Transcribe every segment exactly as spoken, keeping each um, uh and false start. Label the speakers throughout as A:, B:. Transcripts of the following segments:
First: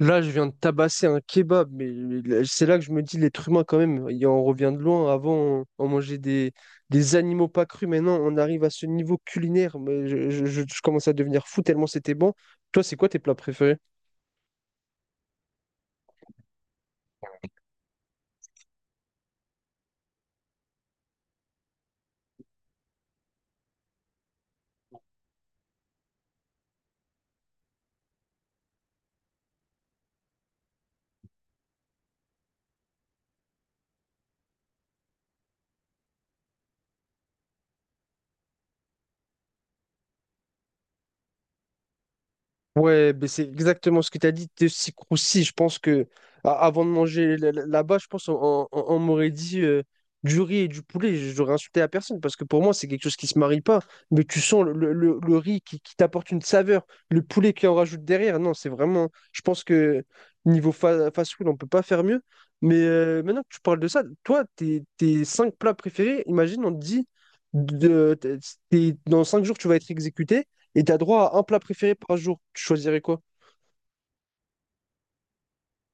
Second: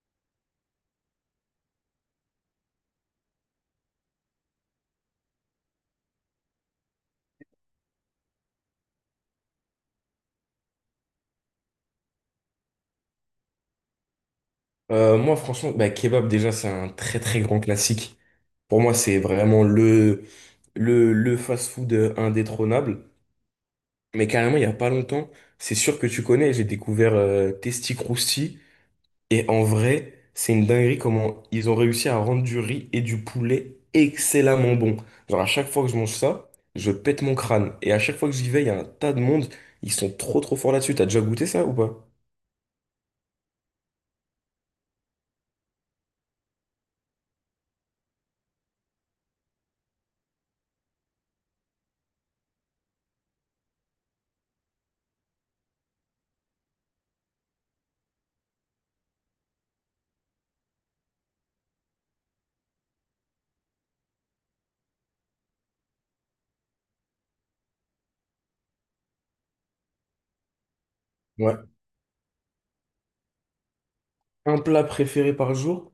A: Là, je viens de tabasser un kebab, mais mais là- c'est là que je me dis, l'être humain, quand même, il en revient de loin. Avant, on, on mangeait des, des animaux pas crus. Maintenant, on arrive à ce niveau culinaire. Mais je, je- je- je commence à devenir fou tellement c'était bon. Toi, c'est quoi tes plats préférés?
B: Euh, moi, franchement, bah, kebab, déjà, c'est un très très grand classique. Pour moi, c'est vraiment le, le, le fast-food euh, indétrônable. Mais carrément, il n'y a pas longtemps, c'est sûr que tu connais, j'ai découvert euh, Testi Crousti. Et en vrai, c'est une dinguerie comment ils ont réussi à rendre du riz et du poulet excellemment bon. Genre, à chaque fois que je mange ça, je pète mon crâne. Et à chaque fois que j'y vais, il y a un tas de monde. Ils sont trop trop forts là-dessus. T'as déjà goûté ça ou pas?
A: Ouais, ben c'est exactement ce que tu as dit, Tessi-Croussi. Je pense que a- avant de manger la- la- là-bas, je pense on, on- on m'aurait dit euh, du riz et du poulet. J'aurais insulté la personne parce que pour moi, c'est quelque chose qui se marie pas. Mais tu sens le, le- le- le riz qui, qui t'apporte une saveur, le poulet qui en rajoute derrière. Non, c'est vraiment. Je pense que niveau fa- fast-food, on peut pas faire mieux. Mais euh, maintenant que tu parles de ça, toi, tes, tes cinq plats préférés, imagine, on te dit de, t'es- t'es- dans cinq jours, tu vas être exécuté. Et t'as droit à un
B: Ouais.
A: plat préféré par jour. Tu choisirais quoi?
B: Un plat préféré par jour?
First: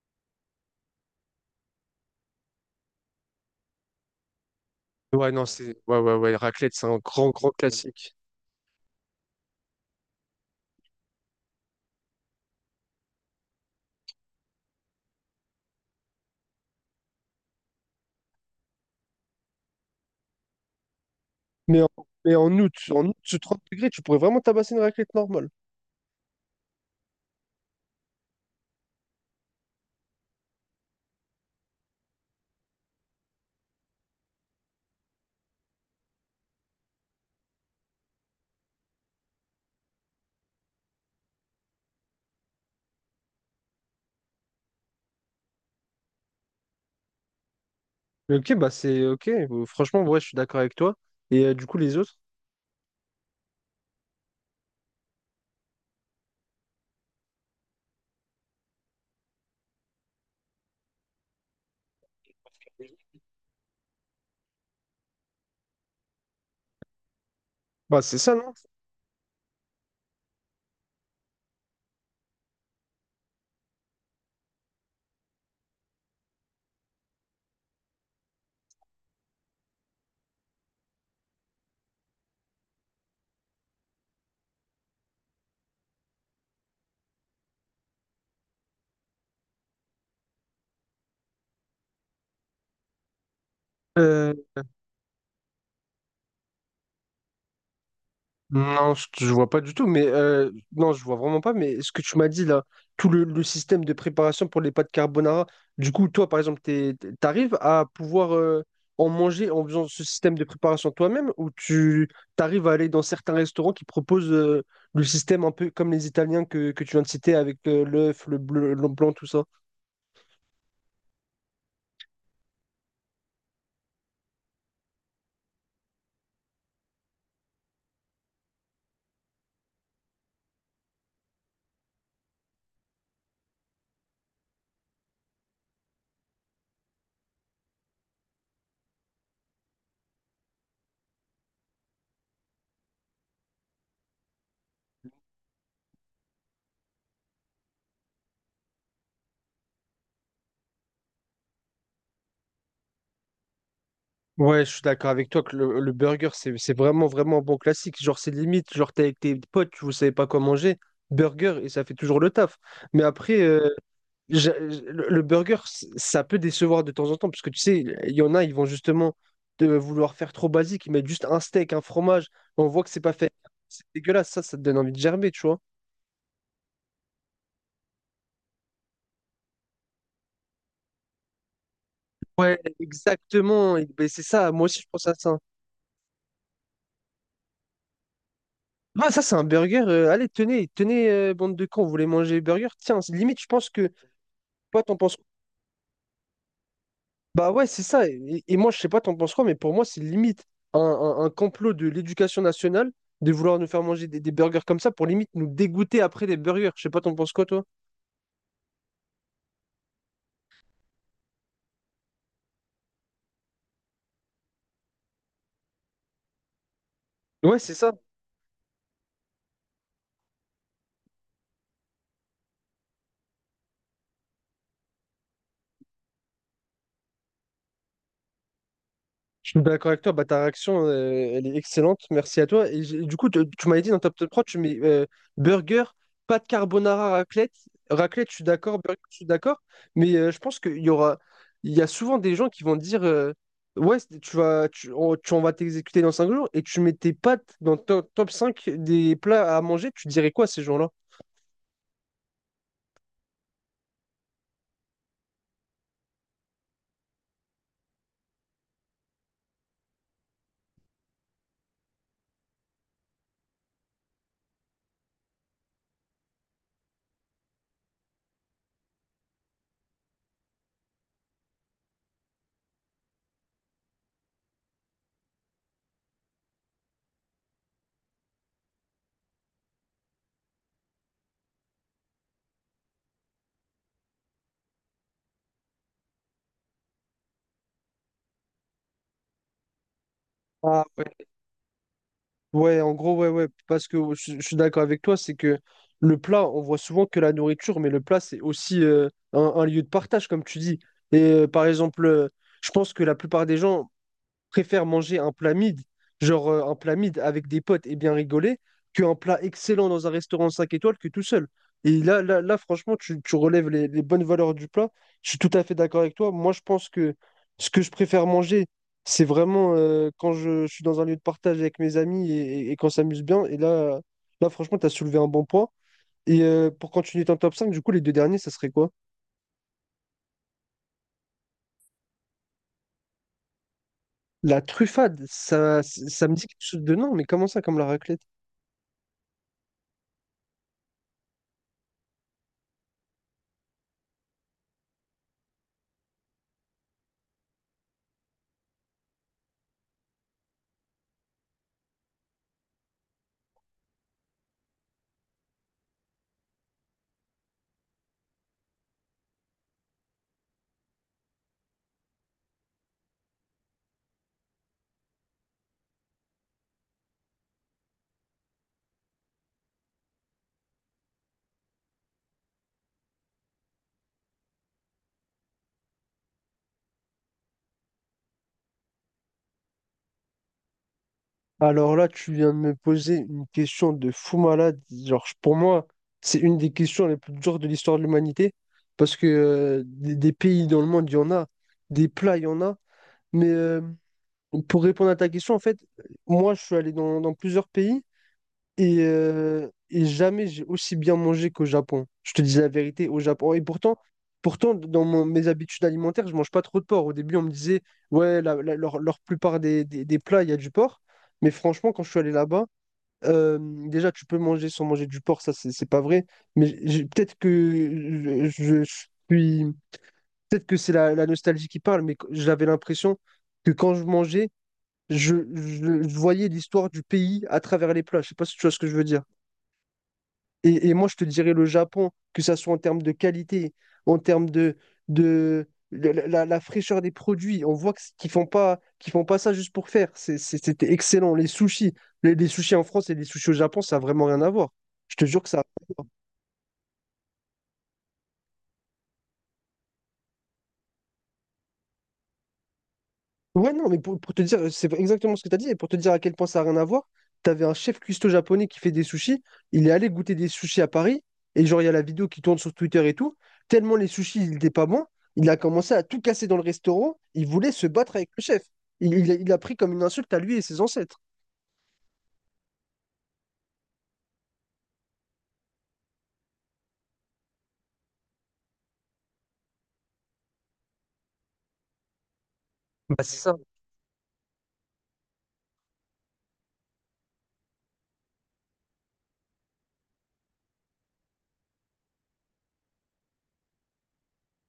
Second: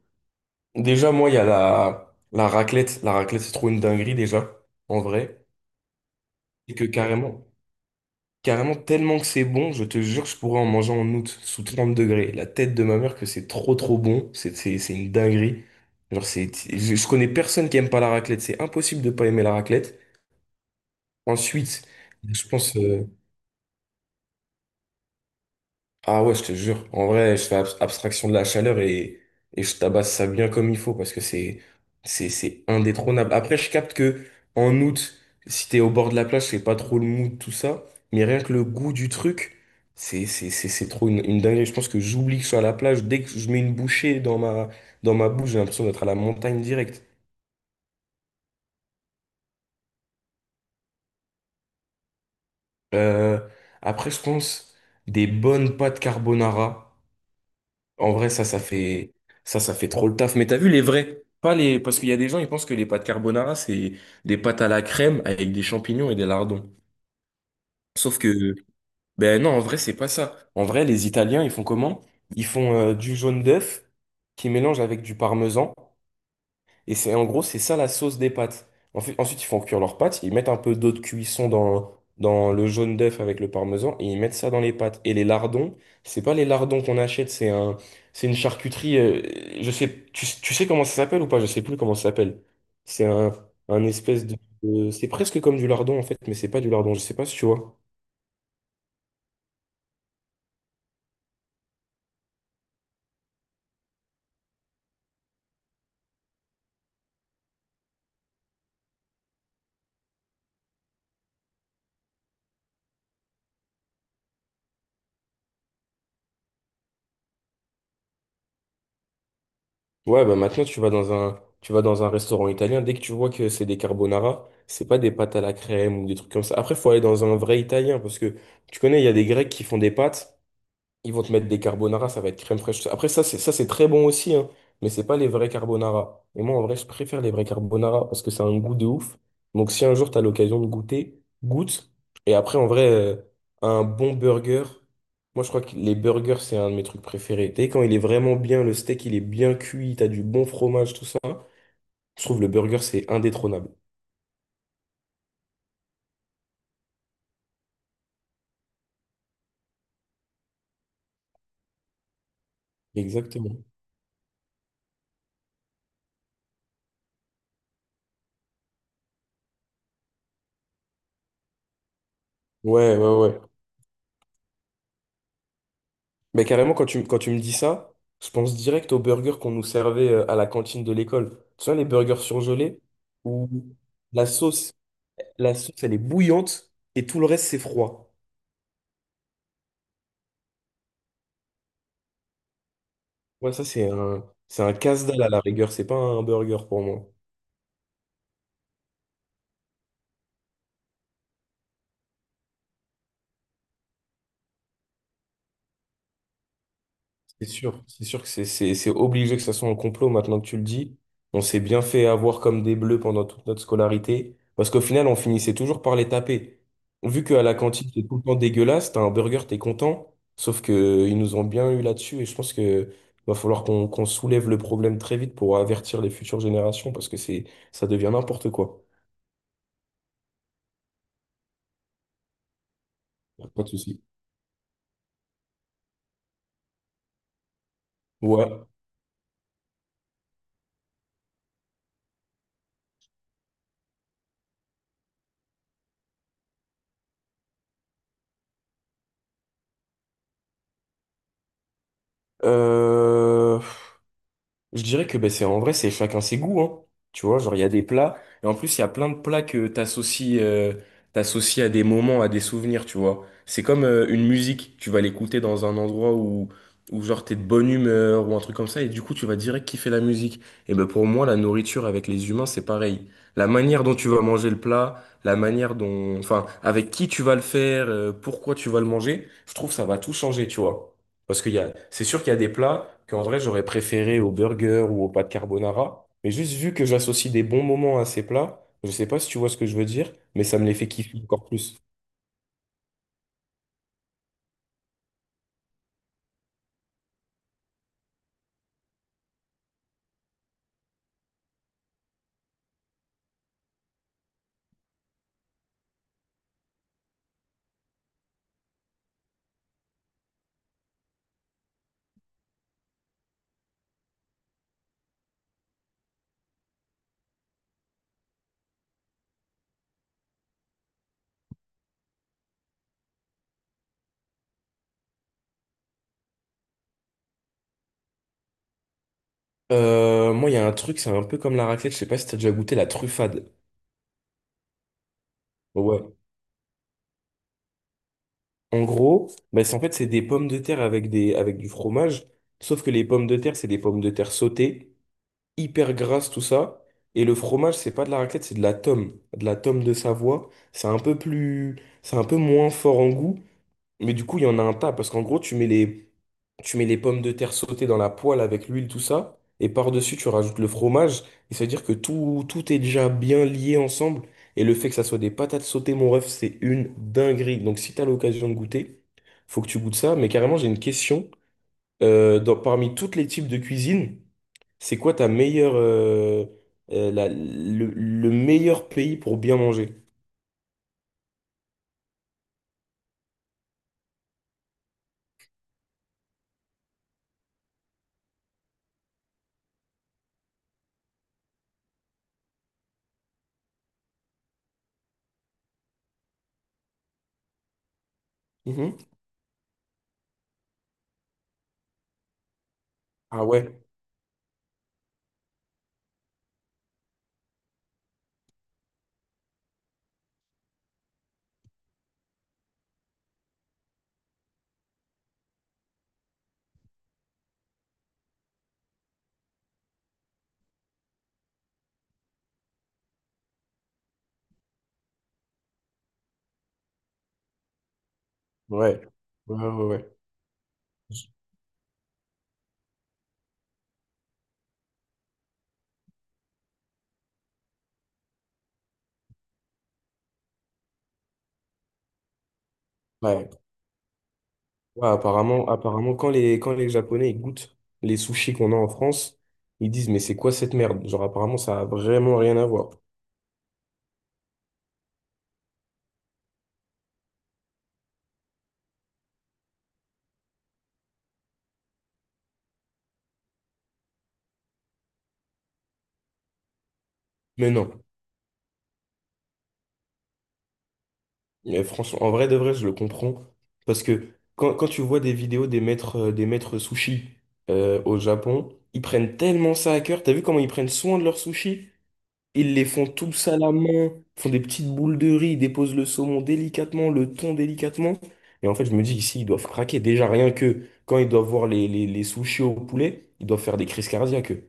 B: Déjà, moi, il y a la, la raclette. La raclette, c'est trop une dinguerie, déjà, en
A: Ouais,
B: vrai.
A: non, c'est. Ouais, ouais, ouais. Raclette,
B: Et que
A: c'est un grand,
B: carrément,
A: grand classique.
B: carrément, tellement que c'est bon, je te jure, je pourrais en manger en août, sous trente degrés. La tête de ma mère que c'est trop, trop bon. C'est c'est- c'est une dinguerie. Genre, c'est, je, je connais personne qui aime pas la raclette. C'est impossible de pas aimer la raclette.
A: Mais
B: Ensuite,
A: en, mais
B: je
A: en août,
B: pense. euh,
A: en août, sous trente degrés, tu pourrais vraiment tabasser une raclette normale.
B: Ah ouais, je te jure. En vrai, je fais abs- abstraction de la chaleur et, et je tabasse ça bien comme il faut parce que c'est, c'est, c'est indétrônable. Après, je capte que en août, si t'es au bord de la plage, c'est pas trop le mood, tout ça. Mais rien que le goût du truc, c'est, c'est, c'est, c'est trop une, une dinguerie. Je pense que j'oublie que je suis à la plage. Dès que je mets une bouchée dans ma, dans ma bouche, j'ai l'impression d'être à la montagne directe.
A: Ok, bah c'est ok. Euh, Franchement, ouais, je suis d'accord avec toi. Et euh, du coup, les autres?
B: Euh, Après, je pense des bonnes pâtes carbonara. En vrai, ça, ça fait, ça, ça fait trop le taf. Mais t'as vu les vrais? Pas les, parce qu'il y a des gens, ils pensent que les pâtes carbonara, c'est des pâtes à la crème avec des champignons et des lardons.
A: Bah c'est
B: Sauf
A: ça, non?
B: que, ben non, en vrai, c'est pas ça. En vrai, les Italiens, ils font comment? Ils font euh, du jaune d'œuf qui mélange avec du parmesan. Et c'est en gros, c'est ça la sauce des pâtes. En fait- ensuite, ils font cuire leurs pâtes, ils mettent un peu d'eau de cuisson dans, dans le jaune d'œuf avec le parmesan et ils mettent ça dans les pâtes. Et les lardons, c'est pas les lardons qu'on achète, c'est un, c'est une charcuterie. Euh, je sais, tu, tu sais comment ça s'appelle ou pas? Je sais plus comment ça s'appelle. C'est un, un espèce
A: Euh,
B: de, de- c'est presque comme du lardon en fait, mais c'est pas du lardon. Je sais pas si tu vois.
A: Non, je je vois pas du tout, mais euh, non, je vois vraiment pas. Mais ce que tu m'as dit là, tout le, le système de préparation pour les pâtes carbonara, du coup, toi, par exemple, t'es- t'es- t'arrives à pouvoir euh, en manger en faisant ce système de préparation toi-même, ou tu t'arrives à aller dans certains restaurants qui proposent euh, le système un peu comme les Italiens que, que tu viens de citer avec euh, l'œuf, le bleu, le blanc, tout ça?
B: Ouais, bah maintenant tu vas dans un tu vas dans un restaurant italien, dès que tu vois que c'est des carbonara, c'est pas des pâtes à la crème ou des trucs comme ça. Après, faut aller dans un vrai italien parce que tu connais, il y a des Grecs qui font des pâtes. Ils vont te mettre des carbonara, ça va être crème fraîche. Après, ça, c'est ça, c'est très bon aussi, hein, mais c'est pas les vrais carbonara. Et moi, en vrai, je préfère les vrais carbonara parce que ça a un goût de ouf. Donc, si un jour, tu as l'occasion de goûter, goûte. Et après, en vrai, euh, un bon burger. Moi, je crois que les burgers, c'est un de mes trucs préférés. Tu sais, quand il est vraiment bien, le steak, il est bien cuit, t'as du bon fromage, tout ça. Je trouve le burger, c'est indétrônable.
A: Ouais, je suis d'accord avec toi que le, le burger, c'est, c'est vraiment, vraiment un bon classique. Genre, c'est limite, genre, t'es avec tes potes, vous savez pas quoi manger, burger, et ça fait toujours le taf. Mais après,
B: Exactement.
A: euh, j'a- le, le burger, c- ça peut décevoir de temps en temps, parce que tu sais, il y en a, ils vont justement de vouloir faire trop basique, ils mettent juste un steak, un fromage, on voit que
B: Ouais,
A: c'est pas
B: ouais,
A: fait.
B: ouais.
A: C'est dégueulasse, ça, ça te donne envie de gerber, tu vois.
B: Mais carrément, quand tu, quand tu me dis ça, je pense direct aux burgers qu'on nous servait euh, à la cantine de l'école. Tu vois, les burgers
A: Ouais,
B: surgelés où
A: exactement, et- ben, c'est
B: la
A: ça, moi
B: sauce,
A: aussi, je pense à ça.
B: la sauce, elle est bouillante et tout le reste, c'est froid.
A: Ah, ça, c'est un burger. Euh, allez, tenez, tenez, euh, bande de cons, vous voulez manger burger? Tiens, limite, je
B: Ouais, ça,
A: pense
B: c'est
A: que.
B: un, c'est un
A: Toi, t'en penses
B: casse-dalle
A: quoi?
B: à la rigueur. C'est pas un burger pour moi.
A: Bah ouais, c'est ça. Et, et moi, je sais pas, t'en penses quoi, mais pour moi, c'est limite un, un- un complot de l'éducation nationale de vouloir nous faire manger des, des burgers comme ça pour limite nous dégoûter après des burgers. Je sais pas, t'en penses quoi,
B: C'est
A: toi?
B: sûr, c'est sûr que c'est c'est- c'est obligé que ça soit un complot maintenant que tu le dis. On s'est bien fait avoir comme des bleus pendant toute notre scolarité, parce qu'au final, on finissait toujours par les taper. Vu qu'à la
A: Ouais, c'est
B: cantine,
A: ça.
B: c'est tout le temps dégueulasse, t'as un burger, t'es content, sauf que ils nous ont bien eu là-dessus, et je pense que va falloir qu'on qu'on soulève le problème très vite pour avertir les futures générations, parce que c'est ça devient n'importe quoi.
A: Je suis d'accord avec toi, bah, ta réaction, euh, elle est excellente, merci à toi. Et j'ai- du coup, tu
B: Pas
A: tu
B: de
A: m'avais dit dans
B: souci.
A: Top Top trois, tu mets euh, burger, pâte carbonara, raclette. Raclette, je suis
B: Ouais.
A: d'accord, burger, je suis d'accord. Mais euh, je pense qu'il y aura, il y a souvent des gens qui vont dire, euh, ouais, c'est- tu vas, tu, on, tu- on va t'exécuter dans cinq jours, et tu mets tes pâtes dans top, top cinq des plats à manger, tu dirais quoi à ces gens-là?
B: Euh, Je dirais que ben, c'est en vrai, c'est chacun ses goûts, hein. Tu vois, genre il y a des plats, et en plus il y a plein de plats que t'associes euh, t'associes à des moments, à des souvenirs, tu vois. C'est comme euh, une musique, tu vas l'écouter dans un endroit où, où genre t'es de bonne humeur ou un truc comme ça, et du coup tu vas direct kiffer la musique. Et ben pour moi, la nourriture avec les humains, c'est pareil. La manière dont tu vas manger le plat, la manière dont, enfin, avec qui tu vas le faire, euh, pourquoi tu vas le manger, je trouve que ça va tout changer, tu vois. Parce qu'il y a, c'est sûr qu'il y a des plats qu'en vrai j'aurais préféré au burger ou au pâte carbonara, mais juste vu que j'associe des bons moments à ces plats, je sais pas si tu vois ce que je veux dire, mais ça me les
A: Ah,
B: fait kiffer encore plus.
A: ouais, en gros, ouais, ouais, parce que je, je suis d'accord avec toi, c'est que le plat, on voit souvent que la nourriture, mais le plat, c'est aussi euh, un, un lieu de partage, comme tu dis. Et euh, par exemple, euh, je pense que la plupart des gens, préfère manger un plat mid, genre euh, un plat mid avec des potes et bien rigoler, qu'un plat excellent dans un restaurant cinq étoiles que tout seul. Et là, là, là franchement, tu, tu relèves les, les bonnes valeurs du plat. Je suis tout à fait d'accord avec toi. Moi, je pense que ce que je préfère manger, c'est vraiment euh, quand je, je suis dans un lieu de partage avec mes amis et, et- et qu'on s'amuse bien. Et là, là franchement, tu as soulevé un bon point. Et euh, pour continuer ton top cinq, du coup, les deux derniers, ça serait quoi?
B: Euh, moi, il y a un truc, c'est un peu comme la raclette, je sais pas si t'as déjà goûté la truffade.
A: La truffade, ça,
B: Ouais.
A: ça me dit quelque chose de non, mais comment ça, comme la raclette?
B: En gros, bah, c'est en fait c'est des pommes de terre avec des avec du fromage, sauf que les pommes de terre c'est des pommes de terre sautées, hyper grasses tout ça, et le fromage c'est pas de la raclette, c'est de la tome, de la tome de Savoie. C'est un peu plus, c'est un peu moins fort en goût. Mais du coup, il y en a un tas, parce qu'en gros, tu mets les, tu mets les pommes de terre sautées dans la poêle avec l'huile, tout ça, et par-dessus, tu rajoutes le fromage, et ça veut dire que tout, tout est déjà bien lié ensemble, et le fait que ça soit des patates sautées, mon ref, c'est une dinguerie. Donc si t'as l'occasion de goûter, faut que tu goûtes ça, mais carrément, j'ai une question. Euh, dans- parmi tous les types de cuisine, c'est quoi ta meilleure, euh, euh, la- le, le meilleur pays pour bien manger?
A: Alors là, tu viens de me poser une question de fou malade. Genre, je- pour moi, c'est une des questions les plus dures de l'histoire de l'humanité. Parce que euh, des, des pays dans le monde, il y en a. Des plats, il y en a. Mais euh, pour répondre à ta question, en fait, moi, je suis allé dans, dans plusieurs pays. Et,
B: Mhm.
A: euh, et jamais j'ai aussi bien mangé qu'au Japon. Je te dis la vérité, au
B: Ah
A: Japon. Et
B: ouais,
A: pourtant, pourtant dans mon- mes habitudes alimentaires, je mange pas trop de porc. Au début, on me disait, ouais, la, la- leur, leur plupart des, des- des plats, il y a du porc. Mais franchement, quand je suis allé là-bas, euh, déjà, tu peux manger sans manger du porc, ça, c'est c'est pas vrai. Mais j'ai- j'ai- peut-être que je, je- je suis. Peut-être que c'est la, la nostalgie qui parle, mais j'avais l'impression que quand je mangeais, je, je je voyais l'histoire du pays à travers les plats. Je sais pas si tu vois ce que je
B: ouais,
A: veux dire.
B: ouais, ouais, ouais.
A: Et, et moi, je te dirais le Japon, que ça soit en termes de qualité, en termes de, de la, la- la fraîcheur des produits. On voit que- qu'ils font pas, qu'ils font pas ça juste pour faire. C'est- c'est- C'était excellent. Les sushis, les, les sushis en France et les
B: Ouais.
A: sushis au Japon, ça n'a vraiment rien à voir.
B: Ouais,
A: Je te jure que ça.
B: apparemment, apparemment, quand les, quand les Japonais ils goûtent les sushis qu'on a en France, ils disent, mais c'est quoi cette merde? Genre, apparemment, ça a vraiment rien à voir.
A: Ouais, non, mais pour, pour te dire, c'est exactement ce que tu as dit, et pour te dire à quel point ça n'a rien à voir, tu avais un chef cuistot japonais qui fait des sushis, il est allé goûter des sushis à Paris, et genre, il y a la vidéo qui tourne sur Twitter et tout, tellement les sushis, ils n'étaient pas bons, il a commencé à tout casser dans le restaurant, il
B: Mais
A: voulait se
B: non.
A: battre avec le chef. Il, il a il a pris comme une insulte à lui et ses ancêtres.
B: Mais franchement, en vrai de vrai, je le comprends. Parce que quand, quand tu vois des vidéos des maîtres, euh, des maîtres sushis euh, au Japon, ils prennent tellement ça à cœur. T'as vu comment ils prennent soin de leurs sushis? Ils les font
A: Bah, c'est
B: tous
A: ça.
B: à la main, font des petites boules de riz, ils déposent le saumon délicatement, le thon délicatement. Et en fait, je me dis ici, ils doivent craquer. Déjà, rien que quand ils doivent voir les, les, les sushis au poulet, ils doivent faire des crises cardiaques. Eux.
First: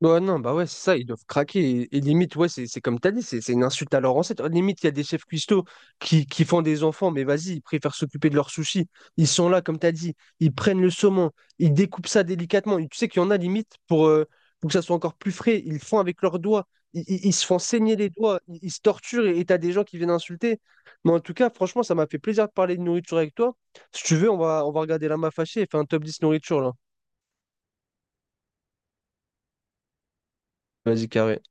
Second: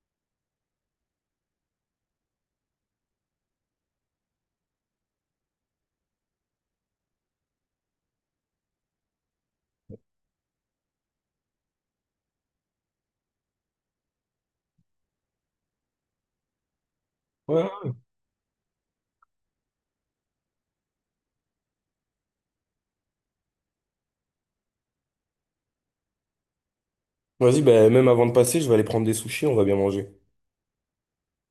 A: Ouais, non, bah ouais, c'est ça, ils doivent craquer. Et, et limite, ouais, c'est c'est comme t'as dit, c'est c'est une insulte à leur ancêtre. Limite, il y a des chefs cuistots qui, qui font des enfants, mais vas-y, ils préfèrent s'occuper de leurs sushis. Ils sont là, comme t'as dit, ils prennent le saumon, ils découpent ça délicatement. Et tu sais qu'il y en a limite pour, euh, pour que ça soit encore plus frais, ils le font avec leurs doigts, ils, ils- ils se font
B: Ouais.
A: saigner les doigts, ils, ils se torturent et et t'as des gens qui viennent insulter. Mais en tout cas, franchement, ça m'a fait plaisir de parler de nourriture avec toi. Si tu veux, on va, on va regarder la main fâchée et faire un top dix nourriture là.
B: Vas-y, bah, même avant de passer, je vais aller prendre des sushis, on va bien manger.
A: Vas-y, carré.